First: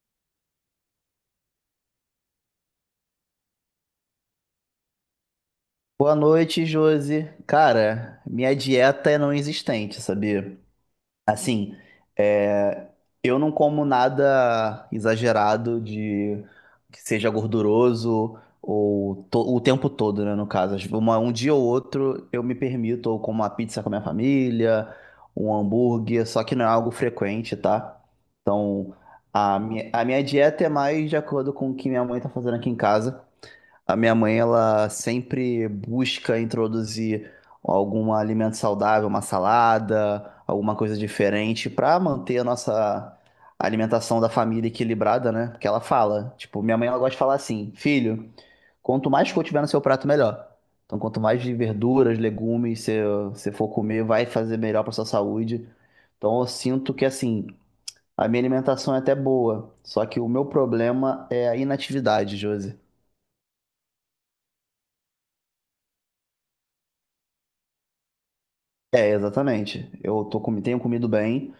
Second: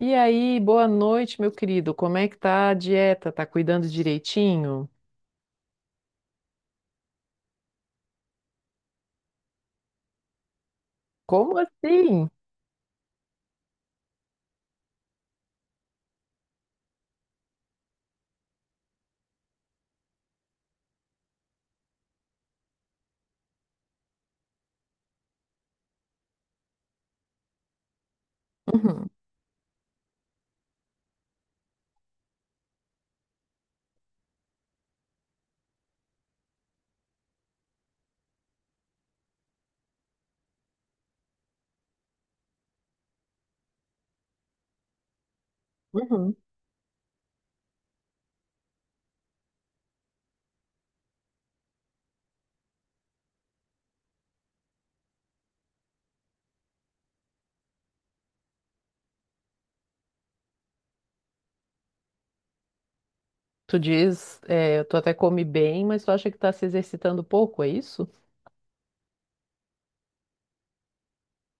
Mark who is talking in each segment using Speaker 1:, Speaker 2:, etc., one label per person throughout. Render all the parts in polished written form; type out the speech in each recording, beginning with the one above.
Speaker 1: E aí, boa noite, meu querido. Como é que tá a dieta? Tá cuidando direitinho?
Speaker 2: Boa noite, Josi. Cara, minha dieta é não existente, sabia?
Speaker 1: Como
Speaker 2: Assim,
Speaker 1: assim?
Speaker 2: é, eu não como nada exagerado de que seja gorduroso ou o tempo todo, né? No caso, um dia ou outro eu me permito ou como uma pizza com a minha família, um hambúrguer, só que não é algo frequente, tá? Então,
Speaker 1: Uhum,
Speaker 2: a minha dieta é mais de acordo com o que minha mãe tá fazendo aqui em casa. A minha mãe, ela sempre busca introduzir algum alimento saudável, uma salada, alguma coisa diferente para manter a nossa alimentação da família equilibrada, né? Porque ela fala,
Speaker 1: uhum.
Speaker 2: tipo, minha mãe ela gosta de falar assim, filho, quanto mais cor tiver no seu prato, melhor. Então, quanto mais de verduras, legumes você for comer, vai fazer melhor para sua saúde. Então, eu sinto que assim, a minha alimentação é até boa, só que o meu problema é a inatividade, Josi.
Speaker 1: Tu diz, tu até come bem, mas tu acha que tá se exercitando pouco, é isso?
Speaker 2: É, exatamente. Tenho comido bem,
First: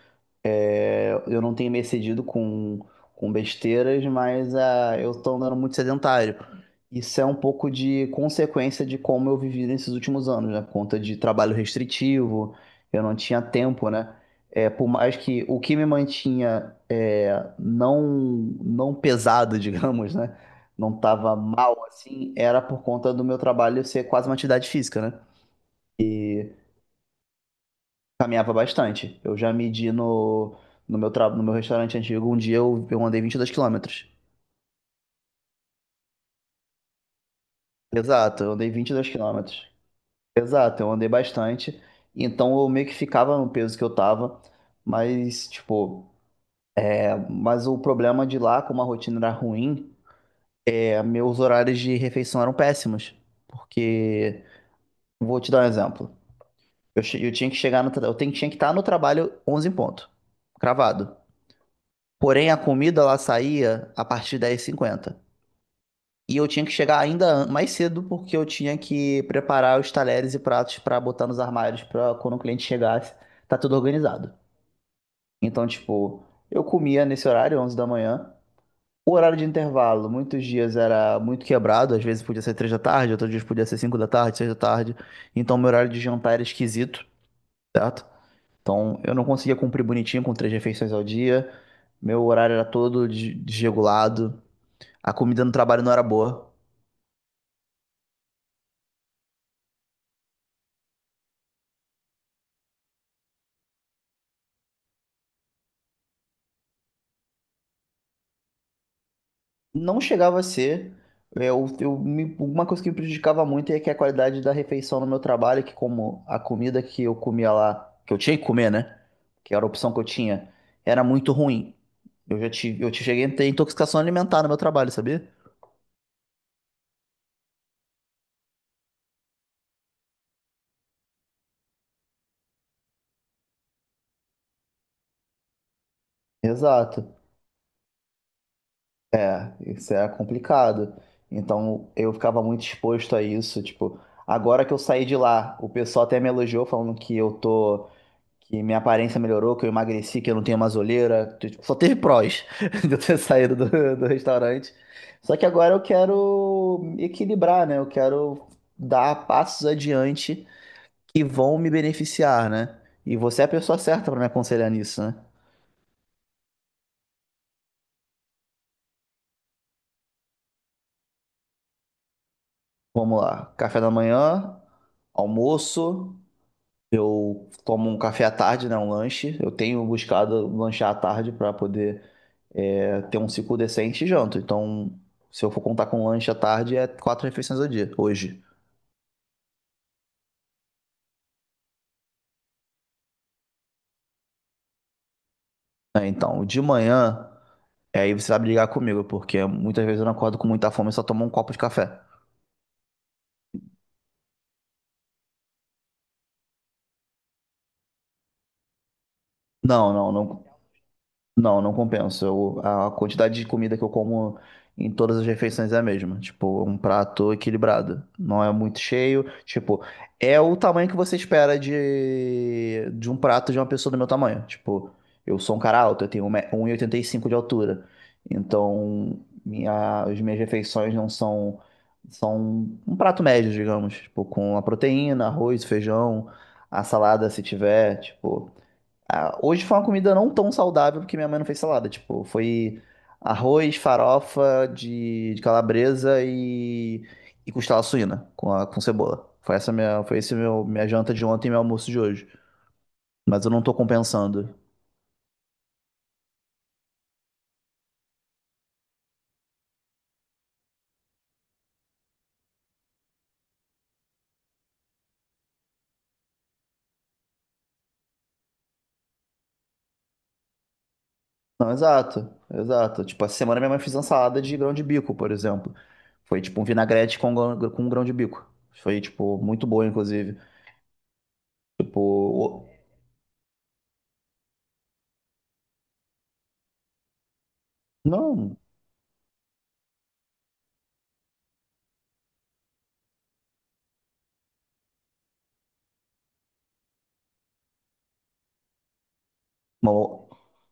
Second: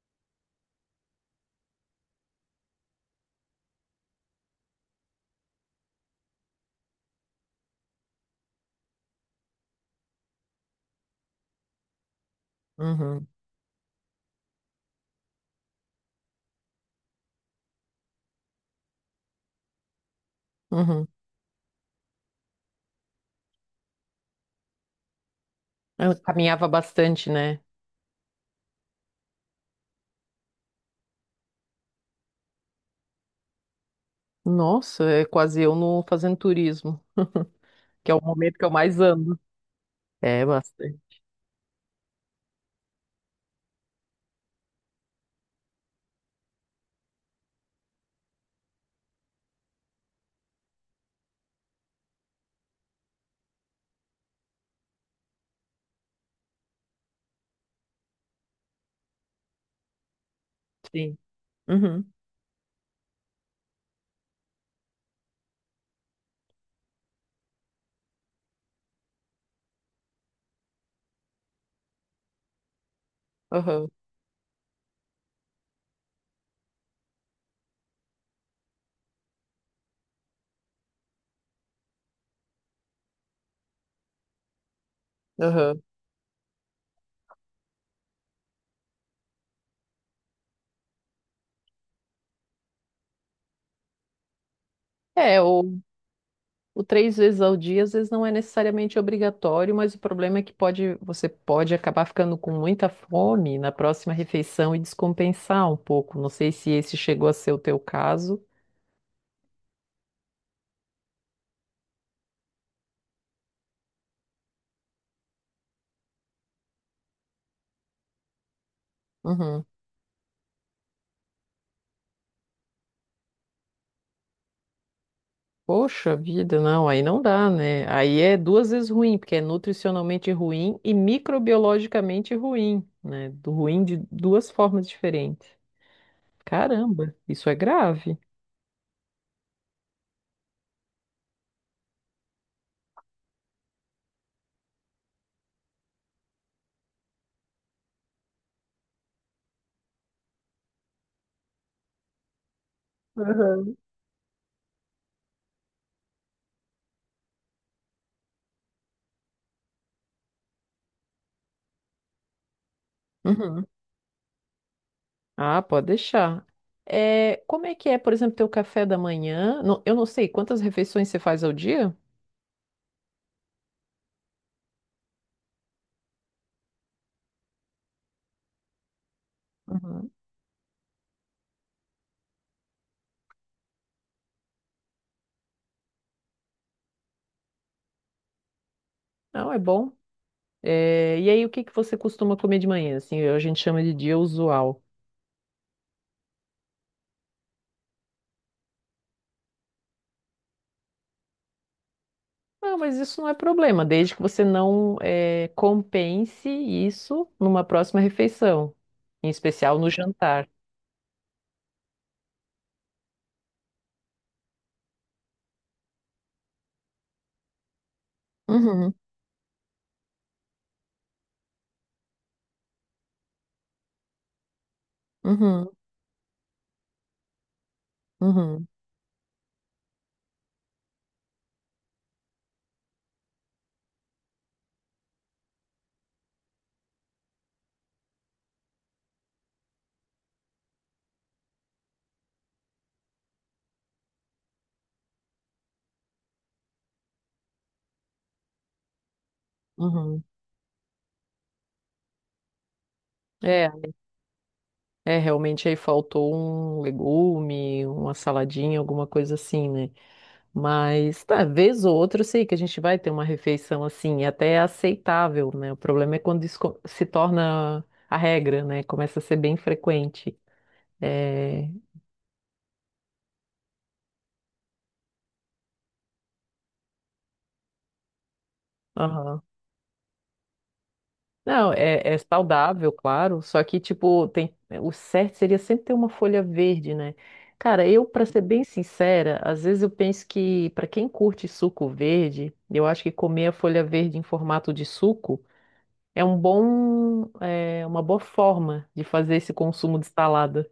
Speaker 2: eu não tenho me excedido com besteiras, mas eu tô andando muito sedentário. Isso é um pouco de consequência de como eu vivi nesses últimos anos, né? Por conta de trabalho restritivo, eu não
Speaker 1: Uhum,
Speaker 2: tinha tempo, né? É, por mais que o que me mantinha é, não, não pesado, digamos, né? Não
Speaker 1: uhum.
Speaker 2: tava mal assim, era por conta do meu trabalho ser quase uma atividade física, né?
Speaker 1: Eu caminhava bastante, né?
Speaker 2: Caminhava bastante. Eu já medi no meu restaurante antigo, um dia eu andei 22 quilômetros.
Speaker 1: Nossa, é quase eu no fazendo turismo, que é o
Speaker 2: Exato, eu
Speaker 1: momento que eu
Speaker 2: andei vinte e
Speaker 1: mais
Speaker 2: dois
Speaker 1: ando.
Speaker 2: quilômetros.
Speaker 1: É,
Speaker 2: Exato, eu
Speaker 1: bastante.
Speaker 2: andei bastante. Então eu meio que ficava no peso que eu tava. Mas, tipo, mas o problema de lá, como a rotina era ruim, meus horários de refeição eram péssimos. Porque, vou te dar um exemplo. Eu tinha que chegar no, tra- eu tenho- tinha que estar no trabalho 11 em ponto, cravado.
Speaker 1: Sim. Uhum,
Speaker 2: Porém, a comida ela saía a partir de 10h50. E eu tinha que chegar ainda mais cedo porque eu tinha que preparar os talheres e pratos pra botar nos armários pra quando o cliente chegasse, tá tudo
Speaker 1: uhum,
Speaker 2: organizado. Então, tipo, eu comia nesse horário, 11 da manhã. O horário de intervalo, muitos dias era muito quebrado, às vezes podia ser 3 da tarde, outros dias podia ser 5 da tarde, 6 da tarde. Então, meu
Speaker 1: uhum.
Speaker 2: horário de jantar era esquisito, certo? Então, eu não conseguia cumprir bonitinho com três refeições ao dia. Meu horário era todo desregulado. A
Speaker 1: É,
Speaker 2: comida no
Speaker 1: o,
Speaker 2: trabalho não era boa.
Speaker 1: O três vezes ao dia, às vezes, não é necessariamente obrigatório, mas o problema é que você pode acabar ficando com muita fome na próxima refeição e descompensar um pouco. Não sei se esse chegou a ser o teu caso.
Speaker 2: Não chegava a ser. Uma coisa que me prejudicava muito é que a qualidade da refeição no meu trabalho, que como a comida que eu comia lá, que eu tinha que comer, né? Que
Speaker 1: Uhum.
Speaker 2: era a opção que eu tinha, era muito ruim. Eu já tive, eu cheguei a ter intoxicação alimentar no meu trabalho, sabia?
Speaker 1: Poxa vida, não, aí não dá, né? Aí é duas vezes ruim, porque é nutricionalmente ruim e microbiologicamente ruim, né? Do ruim de duas formas diferentes. Caramba,
Speaker 2: Exato.
Speaker 1: isso é grave.
Speaker 2: É, isso é complicado. Então eu ficava muito exposto a isso. Tipo, agora que eu saí de lá, o pessoal até me elogiou falando que eu tô. Que minha aparência melhorou, que eu emagreci, que eu não tenho mais olheira. Tipo, só teve prós de eu ter saído
Speaker 1: Aham.
Speaker 2: do restaurante. Só que agora eu quero equilibrar, né? Eu quero dar passos adiante que vão me beneficiar, né? E você é a
Speaker 1: Uhum.
Speaker 2: pessoa certa para me aconselhar nisso, né?
Speaker 1: Ah, pode deixar. É, como é que é, por exemplo, teu café da manhã? Eu não sei, quantas refeições você faz ao dia?
Speaker 2: Vamos lá. Café da manhã, almoço. Eu tomo um café à tarde, né? Um lanche. Eu tenho
Speaker 1: Uhum.
Speaker 2: buscado lanchar à tarde para poder ter um ciclo decente e janto. Então, se eu for contar com lanche à tarde, é quatro refeições ao dia, hoje.
Speaker 1: Não, é bom. É, e aí, o que que você costuma comer de manhã? Assim, a gente chama de dia usual.
Speaker 2: Né? Então, de manhã, aí você vai brigar comigo, porque muitas vezes eu não acordo com muita fome e só tomo um copo de café.
Speaker 1: Ah, mas isso não é problema, desde que você não é, compense isso numa próxima refeição, em especial no
Speaker 2: Não, não,
Speaker 1: jantar.
Speaker 2: não, não, não compensa. A quantidade de comida que eu como em todas as refeições é a mesma. Tipo, um prato equilibrado. Não é muito
Speaker 1: Uhum,
Speaker 2: cheio. Tipo, é o tamanho que você espera de um prato de uma pessoa do meu tamanho. Tipo, eu sou um
Speaker 1: uhum,
Speaker 2: cara alto, eu tenho um e oitenta e cinco de altura.
Speaker 1: uhum,
Speaker 2: Então, as minhas refeições não são. São um prato médio, digamos. Tipo, com a proteína, arroz, feijão, a salada, se tiver. Tipo. Ah, hoje foi uma comida não tão saudável porque minha mãe não fez salada. Tipo, foi arroz, farofa de calabresa e costela suína com cebola. Foi
Speaker 1: uhum.
Speaker 2: esse meu minha janta de ontem e meu almoço de hoje. Mas eu não tô
Speaker 1: É,
Speaker 2: compensando.
Speaker 1: é, realmente aí faltou um legume, uma saladinha, alguma coisa assim, né? Mas, tá, vez ou outra, eu sei que a gente vai ter uma refeição assim, até é aceitável, né? O problema é quando se torna a regra, né? Começa a ser bem frequente. É...
Speaker 2: Não, exato, exato. Tipo, essa semana minha mãe fez uma salada de grão de bico, por exemplo. Foi tipo um vinagrete com grão de bico. Foi, tipo,
Speaker 1: aham.
Speaker 2: muito boa, inclusive.
Speaker 1: Não,
Speaker 2: Tipo,
Speaker 1: é saudável, claro, só que, tipo, tem... o certo seria sempre ter uma folha verde, né? Cara, eu, pra ser
Speaker 2: não,
Speaker 1: bem sincera, às vezes eu penso que, pra quem curte suco verde, eu acho que comer a folha verde em formato de suco. É uma boa forma de fazer esse consumo
Speaker 2: uma
Speaker 1: de salada.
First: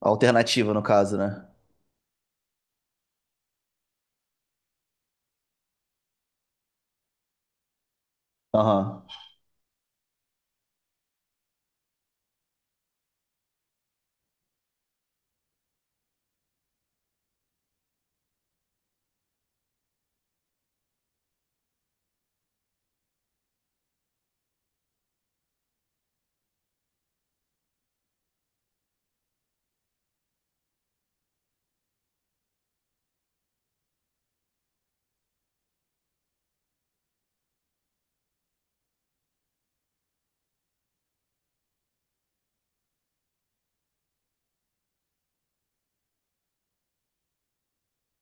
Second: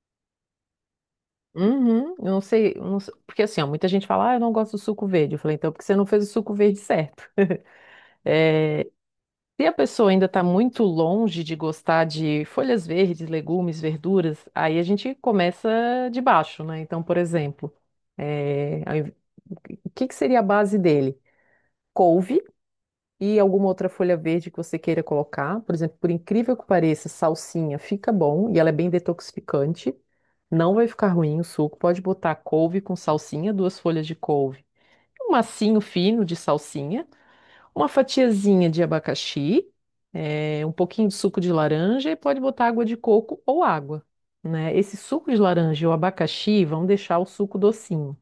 Speaker 2: alternativa no caso, né?
Speaker 1: Uhum, eu não sei- porque assim, ó, muita gente fala, ah, eu não gosto do suco verde. Eu falei, então, é porque você não fez o suco verde certo.
Speaker 2: Aham.
Speaker 1: Se a pessoa ainda está muito longe de gostar de folhas verdes, legumes, verduras, aí a gente começa de baixo, né? Então, por exemplo, é, ao inv- o que que seria a base dele? Couve. E alguma outra folha verde que você queira colocar. Por exemplo, por incrível que pareça, salsinha fica bom e ela é bem detoxificante. Não vai ficar ruim o suco. Pode botar couve com salsinha, duas folhas de couve, um massinho fino de salsinha, uma fatiazinha de abacaxi, um pouquinho de suco de laranja e pode botar água de coco ou água, né? Esse suco de laranja e o abacaxi vão deixar o suco docinho.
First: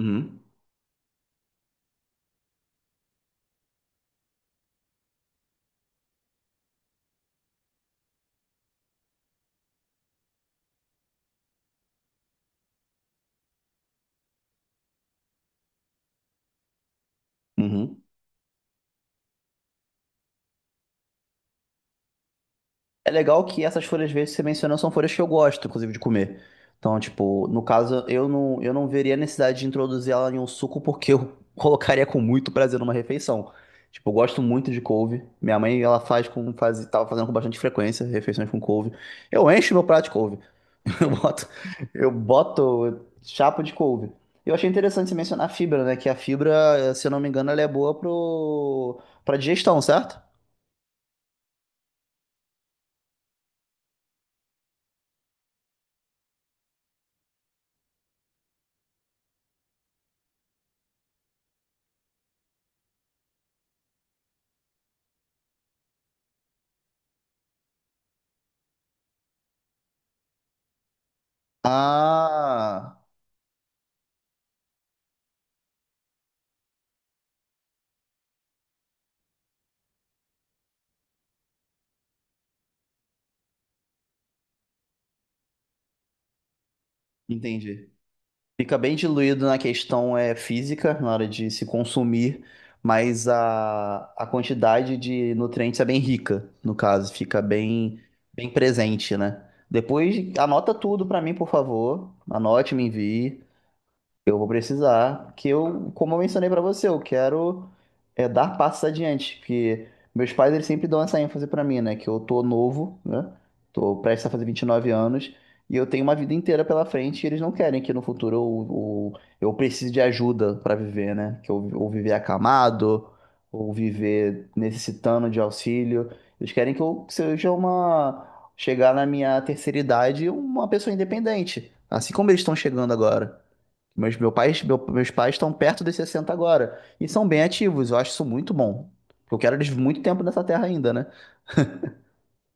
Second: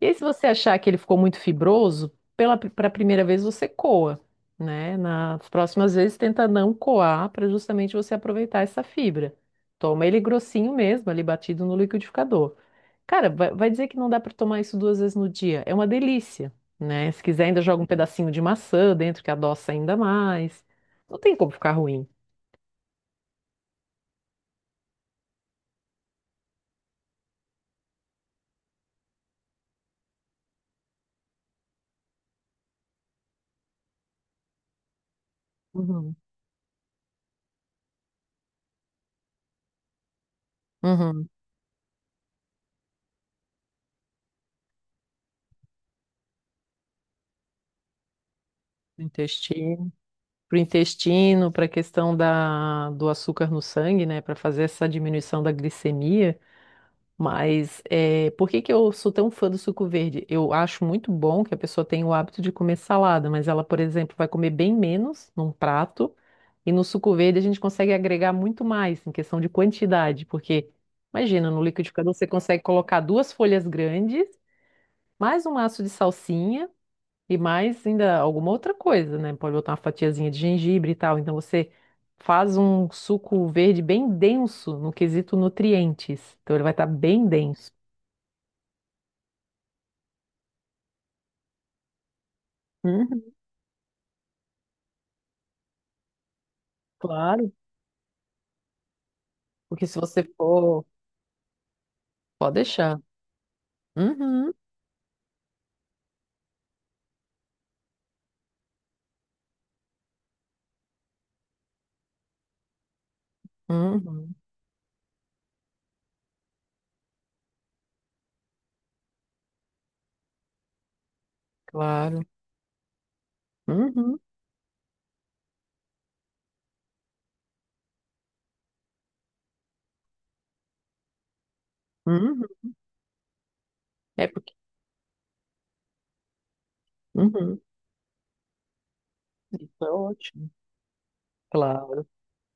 Speaker 1: E aí, se você achar que ele ficou muito fibroso, pela para a primeira vez você coa, né? Nas próximas vezes tenta não coar para justamente você aproveitar essa fibra. Toma ele grossinho mesmo, ali batido no liquidificador. Cara, vai dizer que não dá para tomar isso duas vezes no dia. É uma delícia, né? Se quiser, ainda joga um
Speaker 2: Uhum.
Speaker 1: pedacinho de maçã dentro que adoça ainda mais. Não tem como ficar ruim.
Speaker 2: É legal que essas folhas verdes que você mencionou são folhas que eu gosto, inclusive, de comer. Então, tipo, no caso, eu não veria a necessidade de introduzir ela em um suco porque eu colocaria com muito prazer numa refeição. Tipo, eu gosto muito de couve. Minha mãe, ela
Speaker 1: Uhum.
Speaker 2: tava fazendo com bastante frequência, refeições com couve. Eu encho meu prato de couve. Eu
Speaker 1: Uhum.
Speaker 2: boto, eu boto chapa de couve. Eu achei interessante você mencionar a fibra, né? Que a fibra, se eu não me engano, ela é boa pra digestão,
Speaker 1: Intestino.
Speaker 2: certo?
Speaker 1: Para o intestino, para a questão do açúcar no sangue, né, para fazer essa diminuição da glicemia. Mas é, por que que eu sou tão fã do suco verde? Eu acho muito bom que a pessoa tenha o hábito de comer salada, mas ela, por exemplo, vai comer bem menos num prato, e no suco verde a gente consegue agregar muito mais em questão de quantidade, porque imagina, no liquidificador você consegue colocar
Speaker 2: Ah,
Speaker 1: duas folhas grandes, mais um maço de salsinha. E mais ainda alguma outra coisa, né? Pode botar uma fatiazinha de gengibre e tal. Então você faz um suco verde bem denso no quesito nutrientes. Então ele vai estar bem denso.
Speaker 2: entendi. Fica bem diluído na questão física, na hora de se consumir, mas
Speaker 1: Uhum,
Speaker 2: a quantidade de nutrientes é bem rica, no caso, fica
Speaker 1: claro.
Speaker 2: bem, bem presente, né?
Speaker 1: Porque se
Speaker 2: Depois
Speaker 1: você
Speaker 2: anota
Speaker 1: for.
Speaker 2: tudo pra mim, por favor.
Speaker 1: Pode
Speaker 2: Anote, me
Speaker 1: deixar.
Speaker 2: envie. Eu vou
Speaker 1: Uhum,
Speaker 2: precisar, que eu, como eu mencionei pra você, eu quero dar passos adiante, que meus pais eles sempre dão essa ênfase pra mim, né? Que eu tô novo, né? Tô prestes a
Speaker 1: uhum,
Speaker 2: fazer 29 anos e eu tenho uma vida inteira pela frente e eles não querem que no futuro eu precise de ajuda pra viver, né? Ou viver
Speaker 1: claro.
Speaker 2: acamado, ou
Speaker 1: Uhum,
Speaker 2: viver necessitando de auxílio. Eles querem que eu seja chegar na minha terceira idade uma pessoa independente, assim como eles
Speaker 1: uhum.
Speaker 2: estão chegando agora. Mas
Speaker 1: É, por-
Speaker 2: meus pais estão perto dos 60 agora e são bem
Speaker 1: uhum.
Speaker 2: ativos. Eu acho isso muito bom. Eu quero eles
Speaker 1: Isso é
Speaker 2: muito tempo nessa
Speaker 1: ótimo.
Speaker 2: terra ainda, né?
Speaker 1: Claro.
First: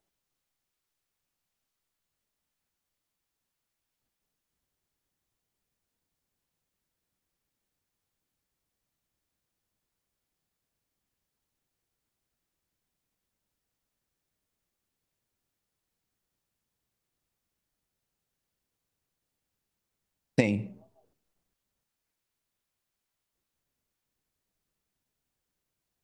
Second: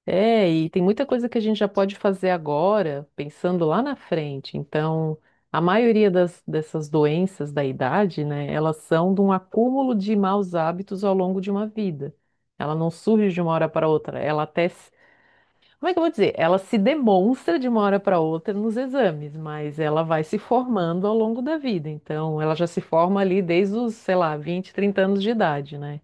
Speaker 1: É, e tem muita coisa que a gente já pode fazer agora, pensando lá na frente. Então, a maioria dessas doenças da idade, né, elas são de um acúmulo de maus hábitos ao longo de uma vida. Ela não surge de uma hora para outra. Ela até, se- como é que eu vou dizer? Ela se demonstra de uma hora para outra nos exames, mas ela vai se
Speaker 2: Sim.
Speaker 1: formando ao longo da vida. Então, ela já se forma ali desde os, sei lá, 20, 30 anos de idade, né?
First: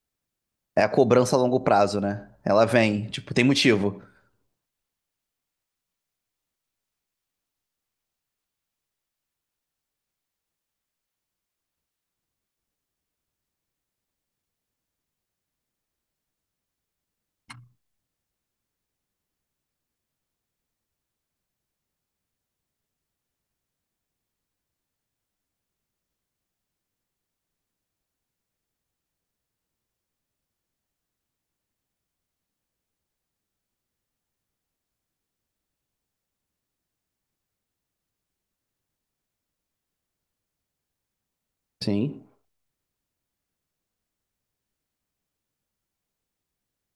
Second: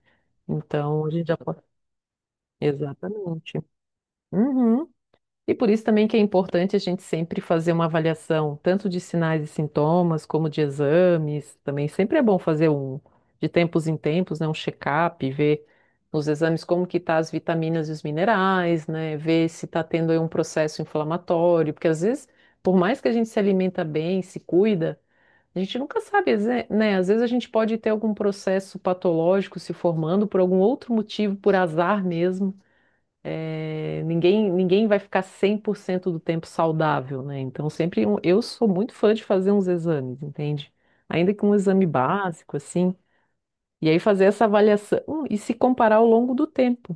Speaker 2: É a
Speaker 1: Então, a gente já
Speaker 2: cobrança a
Speaker 1: pode.
Speaker 2: longo prazo, né? Ela vem, tipo, tem
Speaker 1: Exatamente.
Speaker 2: motivo.
Speaker 1: Uhum. E por isso também que é importante a gente sempre fazer uma avaliação, tanto de sinais e sintomas, como de exames. Também sempre é bom fazer de tempos em tempos, né, um check-up, ver nos exames como que tá as vitaminas e os minerais, né, ver se está tendo aí um processo inflamatório, porque às vezes, por mais que a gente se alimenta bem, se cuida, a gente nunca sabe, né, às vezes a gente pode ter algum processo patológico se formando por algum outro motivo, por azar mesmo. É, ninguém vai ficar 100% do tempo saudável, né? Então, eu sou muito fã de fazer uns exames, entende? Ainda que um exame
Speaker 2: Sim.
Speaker 1: básico, assim, e aí fazer essa avaliação e se comparar ao longo do tempo.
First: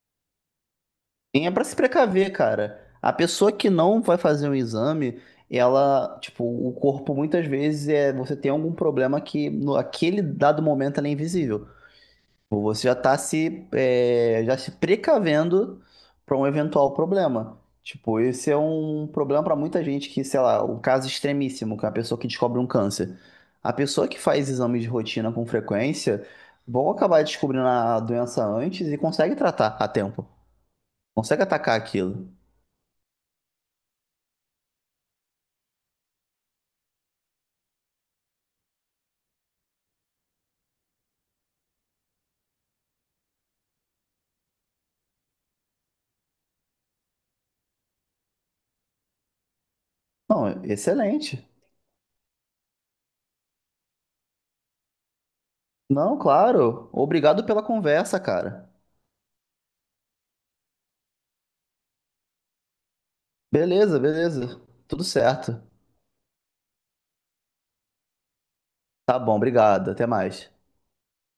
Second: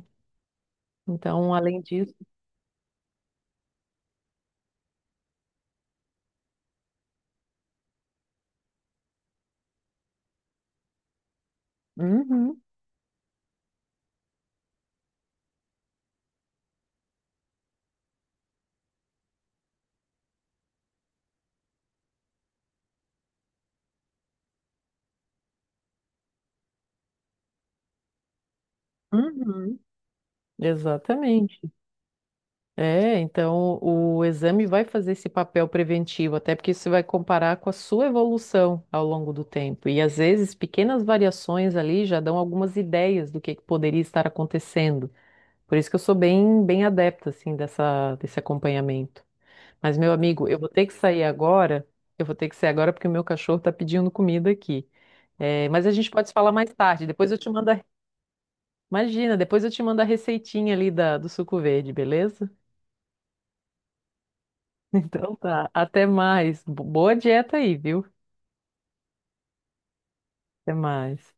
Speaker 2: E é
Speaker 1: Então,
Speaker 2: pra se
Speaker 1: além disso,
Speaker 2: precaver, cara. A pessoa que não vai fazer um exame, ela, tipo, o corpo muitas vezes é você tem algum problema que no aquele dado momento ela é invisível.
Speaker 1: uhum,
Speaker 2: Ou você já está se, é, já se precavendo para um eventual problema. Tipo, esse é um problema para muita gente que, sei lá, um caso extremíssimo, que é a pessoa que descobre um câncer. A pessoa que faz exames de rotina com frequência vão acabar descobrindo a doença antes e consegue tratar
Speaker 1: uhum,
Speaker 2: a tempo. Consegue
Speaker 1: exatamente.
Speaker 2: atacar aquilo.
Speaker 1: É, então o exame vai fazer esse papel preventivo, até porque você vai comparar com a sua evolução ao longo do tempo. E às vezes pequenas variações ali já dão algumas ideias do que poderia estar acontecendo. Por isso que eu sou bem adepta assim dessa desse acompanhamento. Mas meu amigo, eu
Speaker 2: Não,
Speaker 1: vou ter que sair
Speaker 2: excelente.
Speaker 1: agora. Eu vou ter que sair agora porque o meu cachorro está pedindo comida aqui. É, mas a gente
Speaker 2: Não,
Speaker 1: pode se falar mais
Speaker 2: claro.
Speaker 1: tarde. Depois eu
Speaker 2: Obrigado
Speaker 1: te
Speaker 2: pela
Speaker 1: mando a...
Speaker 2: conversa, cara.
Speaker 1: Imagina, depois eu te mando a receitinha ali do suco verde, beleza?
Speaker 2: Beleza, beleza. Tudo
Speaker 1: Então
Speaker 2: certo.
Speaker 1: tá. Até mais. Boa dieta aí, viu?
Speaker 2: Tá bom, obrigado. Até mais.
Speaker 1: Até mais.